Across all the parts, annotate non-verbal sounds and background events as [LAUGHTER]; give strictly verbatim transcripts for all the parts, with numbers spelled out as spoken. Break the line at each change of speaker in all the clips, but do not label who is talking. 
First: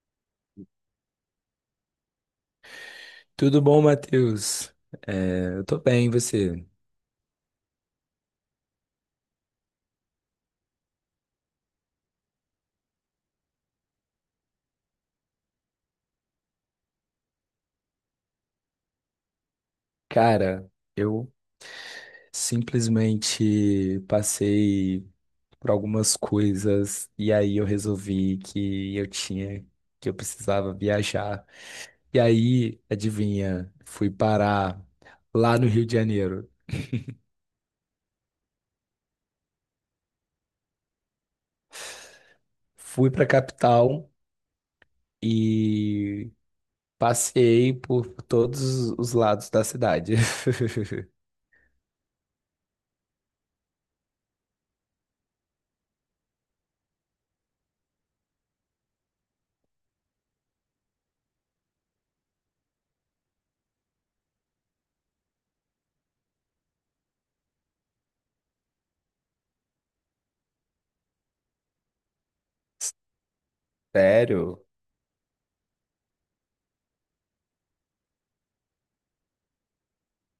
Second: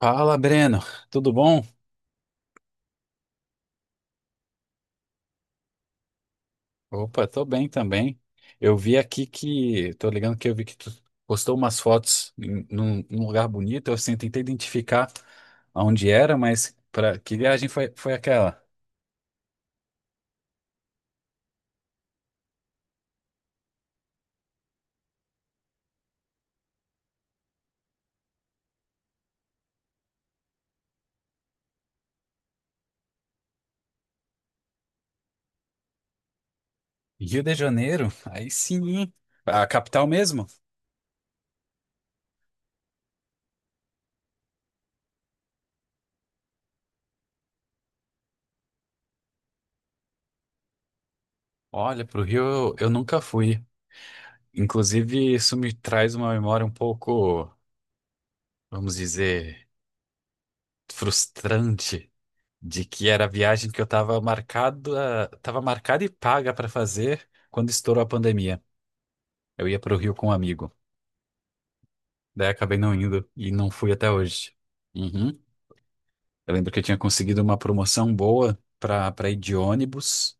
Fala, Breno, tudo bom?
Tudo bom, Matheus? É, eu tô bem, e você?
Opa, tô bem também. Eu vi aqui que, tô ligando que eu vi que tu postou umas fotos em, num, num lugar bonito, eu assim, tentei identificar aonde era, mas para que viagem foi, foi aquela?
Cara, eu simplesmente passei por algumas coisas e aí eu resolvi que eu tinha, que eu precisava viajar. E aí, adivinha, fui parar lá no Rio de Janeiro.
Rio de Janeiro? Aí sim, hein? A capital mesmo?
Fui pra capital e passei por todos os lados da cidade. [LAUGHS]
Olha, pro Rio eu, eu nunca fui. Inclusive, isso me traz uma memória um pouco, vamos dizer, frustrante, de que era a viagem que eu estava marcado, estava marcada e paga para fazer quando estourou a pandemia. Eu ia para o Rio com um amigo. Daí acabei não indo e não fui até hoje.
Sério?
Uhum. Eu lembro que eu tinha conseguido uma promoção boa para para ir de ônibus.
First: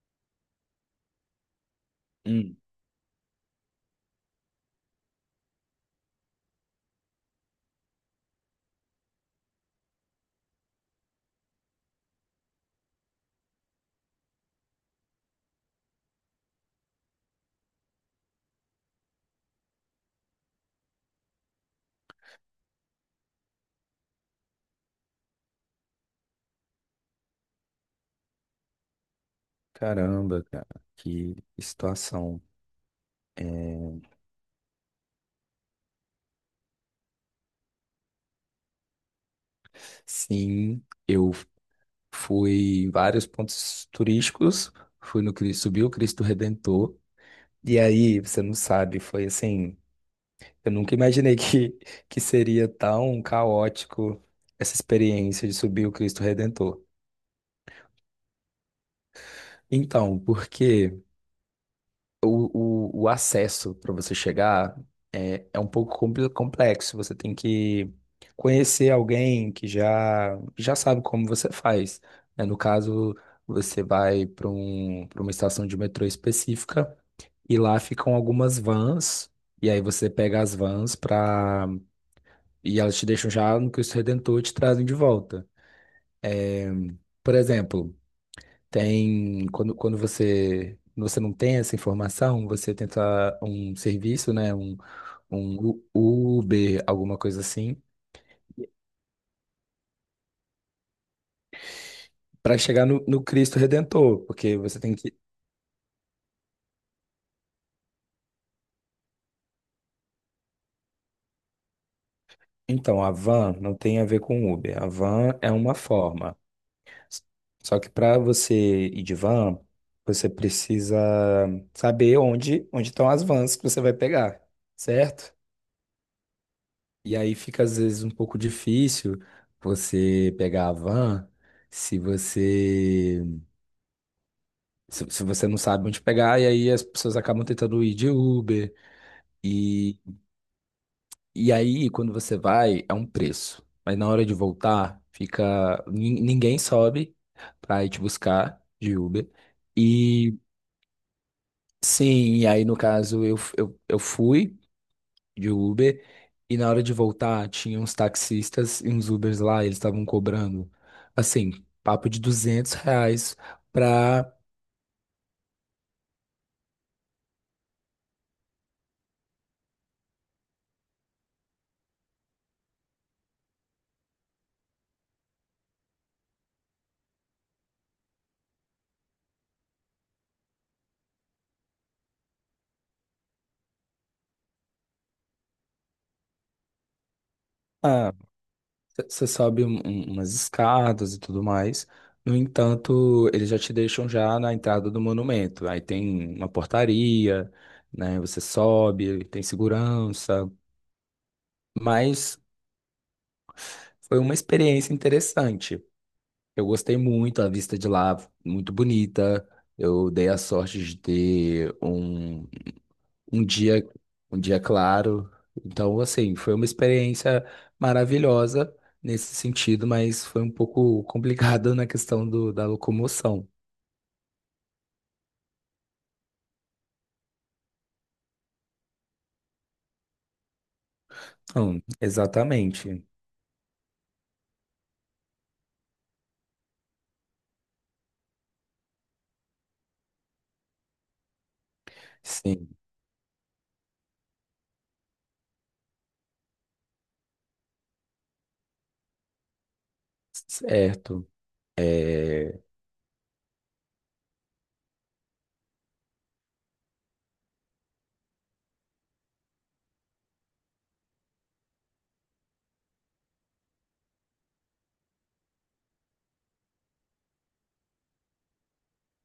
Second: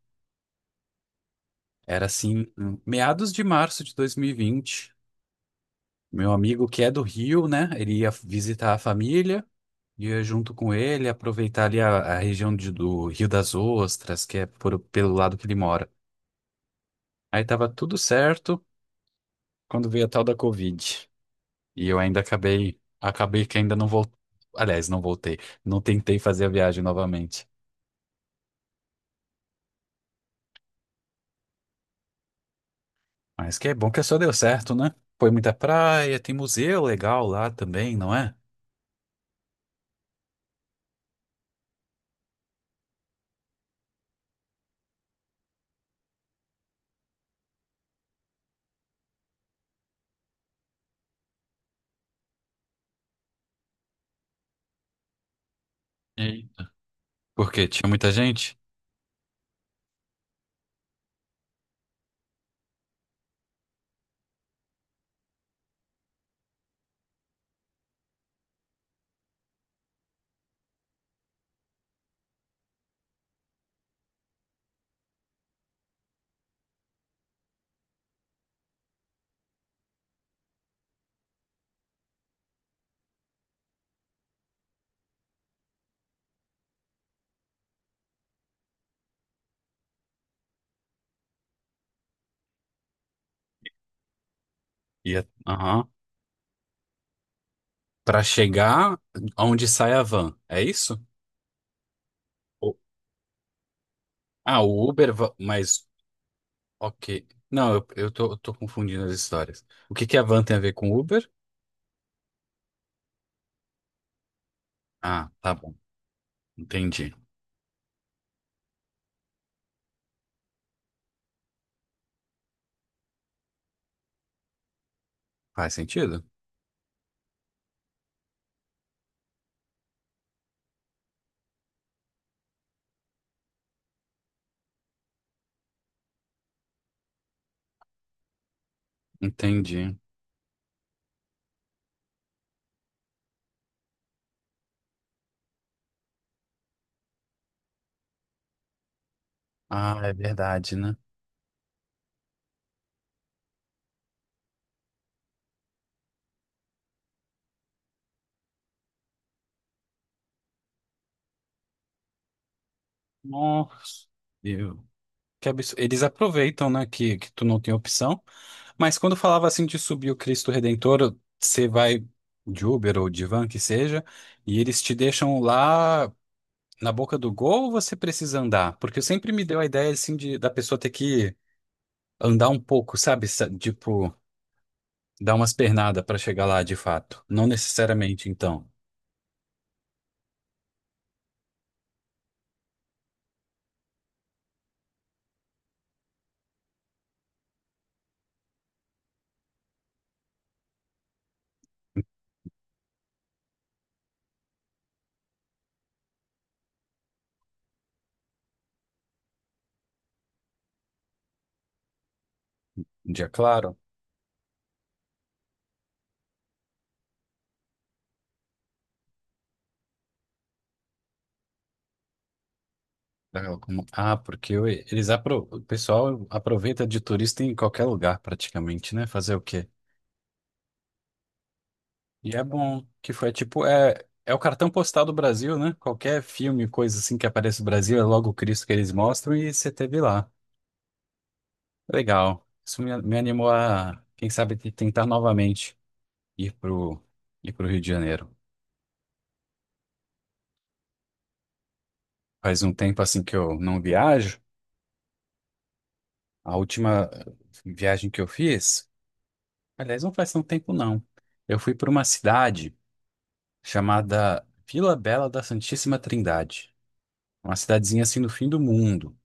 Era assim, hum, meados de março de dois mil e vinte. Meu amigo que é do Rio, né? Ele ia visitar a família, ia junto com ele, aproveitar ali a, a região de- do Rio das Ostras, que é por- pelo lado que ele mora. Aí tava tudo certo quando veio a tal da Covid. E eu ainda acabei, acabei que ainda não voltei. Aliás, não voltei. Não tentei fazer a viagem novamente.
Caramba, cara, que situação.
Mas que é bom que
É,
só deu certo, né? Foi muita praia, tem museu legal lá também, não é?
sim, eu fui em vários pontos turísticos, fui no Cristo, subi o Cristo Redentor, e aí, você não sabe, foi assim, eu nunca imaginei [LAUGHS] que, que seria tão caótico essa experiência de subir o Cristo
Eita.
Redentor.
Porque tinha muita gente.
Então, porque? o, o, o acesso para você chegar é, é um pouco compl- complexo. Você tem que conhecer alguém que já, já sabe como você faz, né? No caso, você vai para um, para uma estação de metrô específica e lá ficam algumas vans. E aí você pega as vans para e elas te deixam já no Cristo Redentor e te trazem de volta. Por exemplo, Tem, quando, quando você, quando você não tem essa informação, você tenta um serviço, né? Um,
Ia,
um
aham.
U- Uber, alguma coisa assim,
Pra chegar onde sai a van, é isso?
para
O-
chegar no, no Cristo Redentor, porque
Ah,
você
o
tem
Uber,
que.
va- mas ok. Não, eu, eu tô, eu tô confundindo as histórias. O que que a van tem a ver com Uber?
Então, a van não tem a ver com Uber. A
Ah,
van é
tá bom.
uma forma.
Entendi.
S- Só que para você ir de van, você precisa saber onde, onde estão as vans que você vai pegar, certo?
Faz sentido?
E aí fica às vezes um pouco difícil você pegar a van se você se, se você não sabe onde pegar, e aí as pessoas acabam tentando ir de Uber.
Entendi.
E, e aí, quando você vai, é um preço. Mas na hora de voltar, fica. nin- Ninguém sobe pra ir te buscar de Uber.
Ah, é
E
verdade, né?
sim, e aí no caso eu, f- eu, eu fui de Uber, e na hora de voltar tinha uns taxistas e uns Ubers lá, e eles estavam cobrando, assim, papo de duzentos reais
Nossa,
pra...
eu- que absurdo. Eles aproveitam, né, que, que tu não tem opção. Mas quando falava assim de subir o Cristo Redentor, você vai de Uber ou de van, que seja, e eles te deixam lá na boca do gol ou você precisa andar? Porque sempre me deu a ideia assim de da pessoa ter que andar um pouco, sabe? Sa- Tipo, dar umas pernadas para chegar lá de fato. Não
Ah,
necessariamente, então.
você sobe um- um- umas escadas e tudo mais. No entanto, eles já te deixam já na entrada do monumento. Aí tem uma portaria, né? Você sobe, tem segurança, mas foi uma experiência interessante. Eu gostei muito, a vista de lá, muito bonita. Eu dei a sorte de ter um,
Um dia
um
claro.
dia, um dia claro. Então, assim, foi uma experiência maravilhosa nesse sentido, mas foi um pouco complicado [LAUGHS] na questão do, da locomoção.
Ah, como- ah, porque o- eles apro... o pessoal aproveita de turista em qualquer lugar praticamente, né? Fazer o quê?
Hum,
E é bom
exatamente.
que foi tipo, é, é o cartão postal do Brasil, né? Qualquer filme, coisa assim que aparece no Brasil, é logo o Cristo que eles mostram e você teve lá. Legal.
Sim,
Isso me, me animou a, quem sabe, te- tentar novamente ir pro, ir pro Rio de Janeiro.
certo.
Faz
É...
um tempo assim que eu não viajo. A última viagem que eu fiz, aliás, não faz tanto tempo não. Eu fui para uma cidade chamada Vila Bela da Santíssima Trindade. Uma cidadezinha assim no fim do mundo,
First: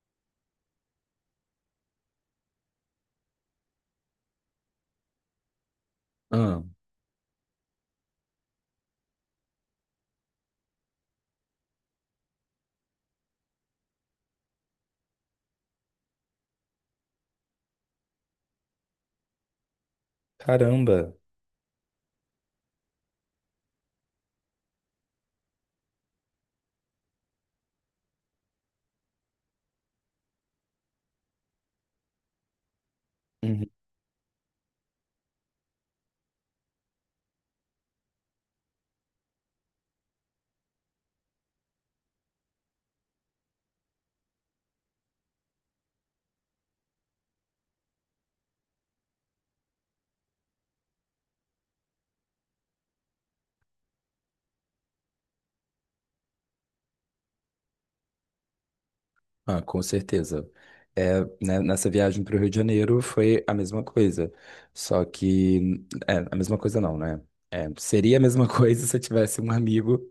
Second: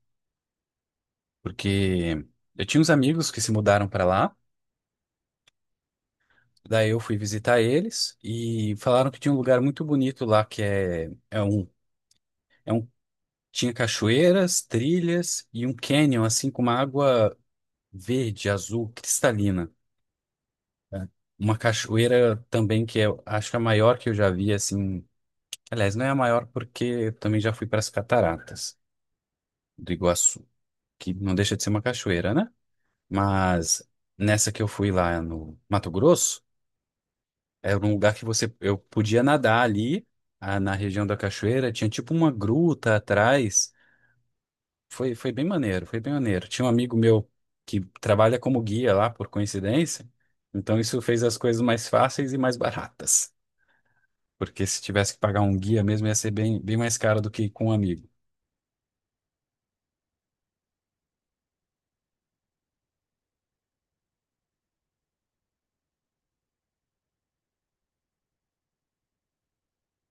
porque eu tinha uns amigos que se mudaram para lá,
Ah,
daí eu fui visitar eles e falaram que tinha um lugar muito bonito lá que é, é um, é um tinha cachoeiras, trilhas e um canyon assim com uma água verde, azul, cristalina, né?
caramba.
Uma cachoeira também que eu acho que é a maior que eu já vi assim. Aliás, não é a maior porque eu também já fui para as cataratas do Iguaçu, que não deixa de ser uma cachoeira, né? Mas nessa que eu fui lá no Mato Grosso, era um lugar que você eu podia nadar ali, ah, na região da cachoeira, tinha tipo uma gruta atrás. Foi, foi bem maneiro, foi bem maneiro. Tinha um amigo meu que trabalha como guia lá, por coincidência, então isso fez as coisas mais fáceis e mais baratas. Porque se tivesse que pagar um guia mesmo, ia ser bem, bem mais caro do que com um amigo.
Ah, com certeza. É, né, nessa viagem para o Rio de Janeiro foi a mesma coisa. Só que. É, a mesma coisa não, né? É, seria a mesma [LAUGHS] coisa se eu tivesse um amigo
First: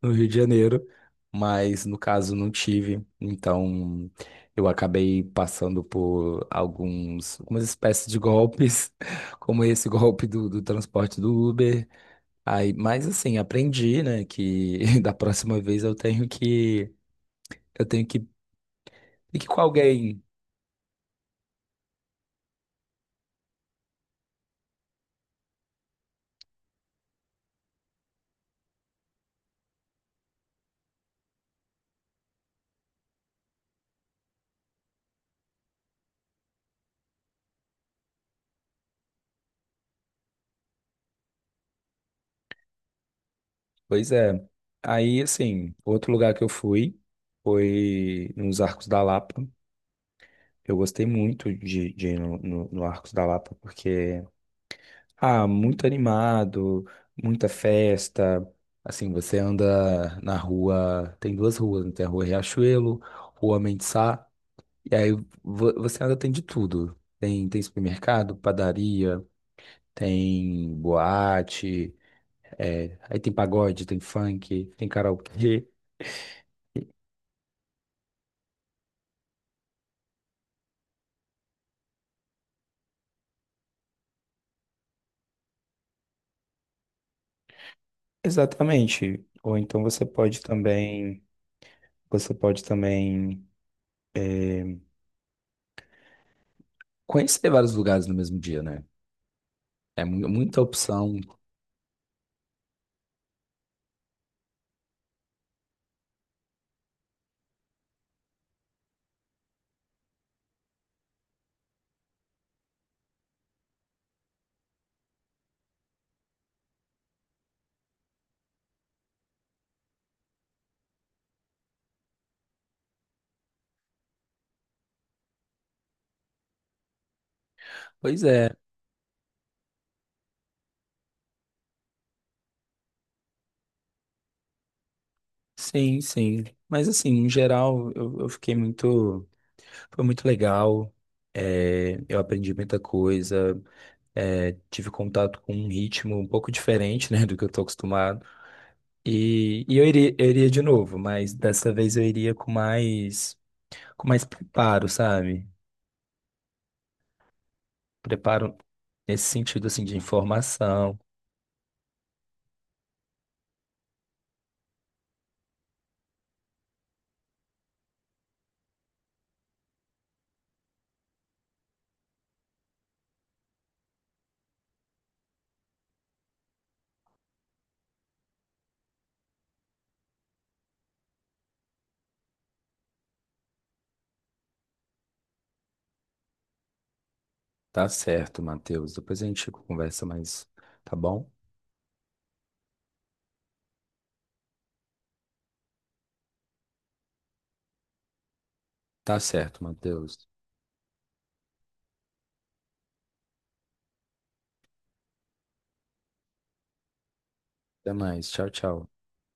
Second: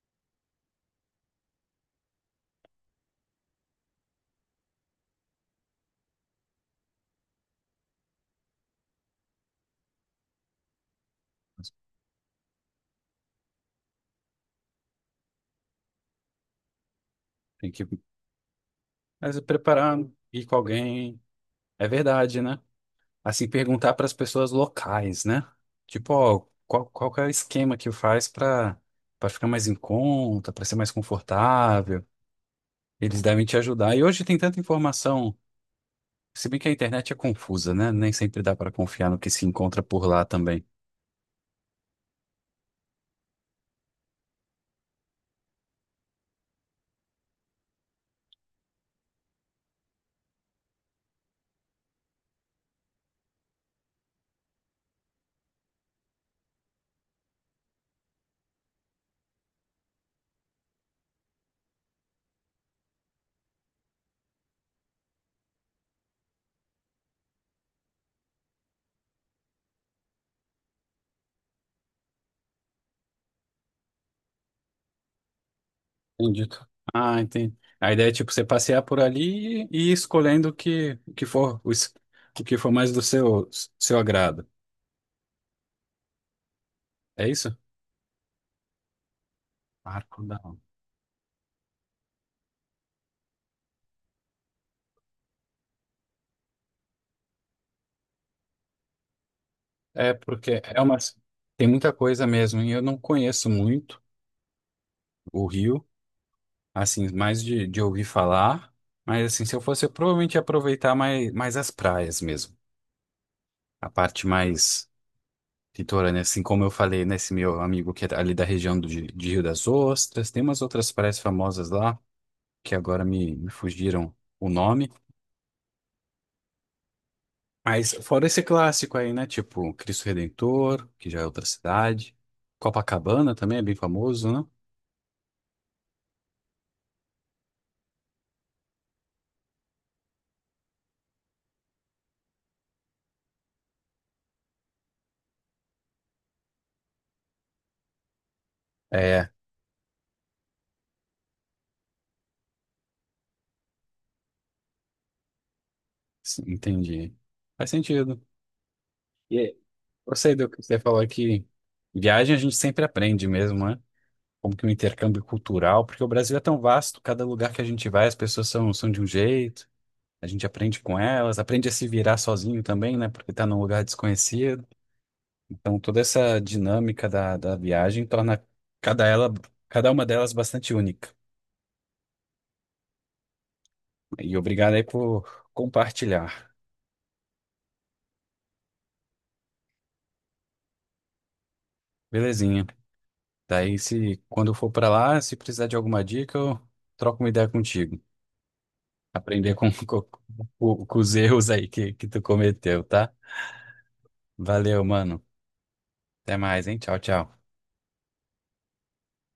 no Rio de Janeiro, mas no caso não tive. Então eu acabei passando por alguns, algumas espécies de golpes, [LAUGHS] como esse golpe do, do transporte do Uber. Aí, mas assim, aprendi, né, que [LAUGHS] da próxima vez eu tenho que.
Tem que,
Eu tenho que.
mas
E que com
preparar,
alguém.
ir com alguém, é verdade, né? Assim, perguntar para as pessoas locais, né? Tipo, ó, qual, qual que é o esquema que faz para para ficar mais em conta, para ser mais confortável? Eles devem te ajudar. E hoje tem tanta informação, se bem que a internet é confusa, né? Nem sempre dá para confiar no que se encontra por lá também.
Pois é. Aí, assim, outro lugar que eu fui foi nos Arcos da Lapa. Eu gostei muito de, de ir no, no, no Arcos da Lapa, porque, ah, muito animado, muita festa. Assim, você anda na rua, tem duas ruas, né? Tem a Rua Riachuelo, Rua Mendesá, e aí vo- você anda, tem de tudo. Tem, tem supermercado, padaria, tem boate, é, aí tem pagode, tem funk, tem karaokê.
Entendido. Ah, entendi. A ideia é tipo você passear por ali e ir escolhendo o que, o que for o, es- o que for mais do seu seu agrado. É isso?
Exatamente. Ou então você
Marco da
pode também, você pode também é, conhecer vários lugares no mesmo dia, né? É
É
mu- muita
porque é uma
opção.
tem muita coisa mesmo e eu não conheço muito o Rio, assim, mais de, de ouvir falar, mas assim, se eu fosse, eu provavelmente ia aproveitar mais, mais as praias mesmo, a parte mais litorânea, assim como eu falei nesse meu amigo que é ali da região do, de de Rio das Ostras, tem umas outras praias famosas lá que agora me, me fugiram o nome, mas
Pois
fora esse
é,
clássico aí, né, tipo Cristo Redentor, que já é outra cidade, Copacabana também é bem famoso, né?
sim, sim. Mas assim, em geral, eu, eu fiquei muito. Foi muito legal. É, eu aprendi muita coisa. É, tive contato com um ritmo um pouco diferente, né, do que eu tô acostumado.
É,
E, e eu iria, eu iria de novo, mas dessa vez eu iria com mais, com mais, preparo, sabe?
sim, entendi. Faz sentido.
Preparo nesse
E aí,
sentido assim de
gostei do que você
informação.
falou que viagem a gente sempre aprende mesmo, né? Como que o intercâmbio cultural, porque o Brasil é tão vasto, cada lugar que a gente vai, as pessoas são, são de um jeito, a gente aprende com elas, aprende a se virar sozinho também, né? Porque tá num lugar desconhecido. Então toda essa dinâmica da, da viagem torna cada ela, cada uma delas bastante única. E obrigado aí por compartilhar.
Tá certo, Matheus. Depois a gente conversa mais, tá bom?
Belezinha. Daí, se quando eu for pra lá, se precisar de alguma dica, eu troco uma ideia contigo.
Tá
Aprender
certo,
com, [LAUGHS] com,
Matheus.
com- com os erros aí que, que tu cometeu, tá? Valeu, mano. Até mais, hein? Tchau, tchau.
Até mais. Tchau, tchau.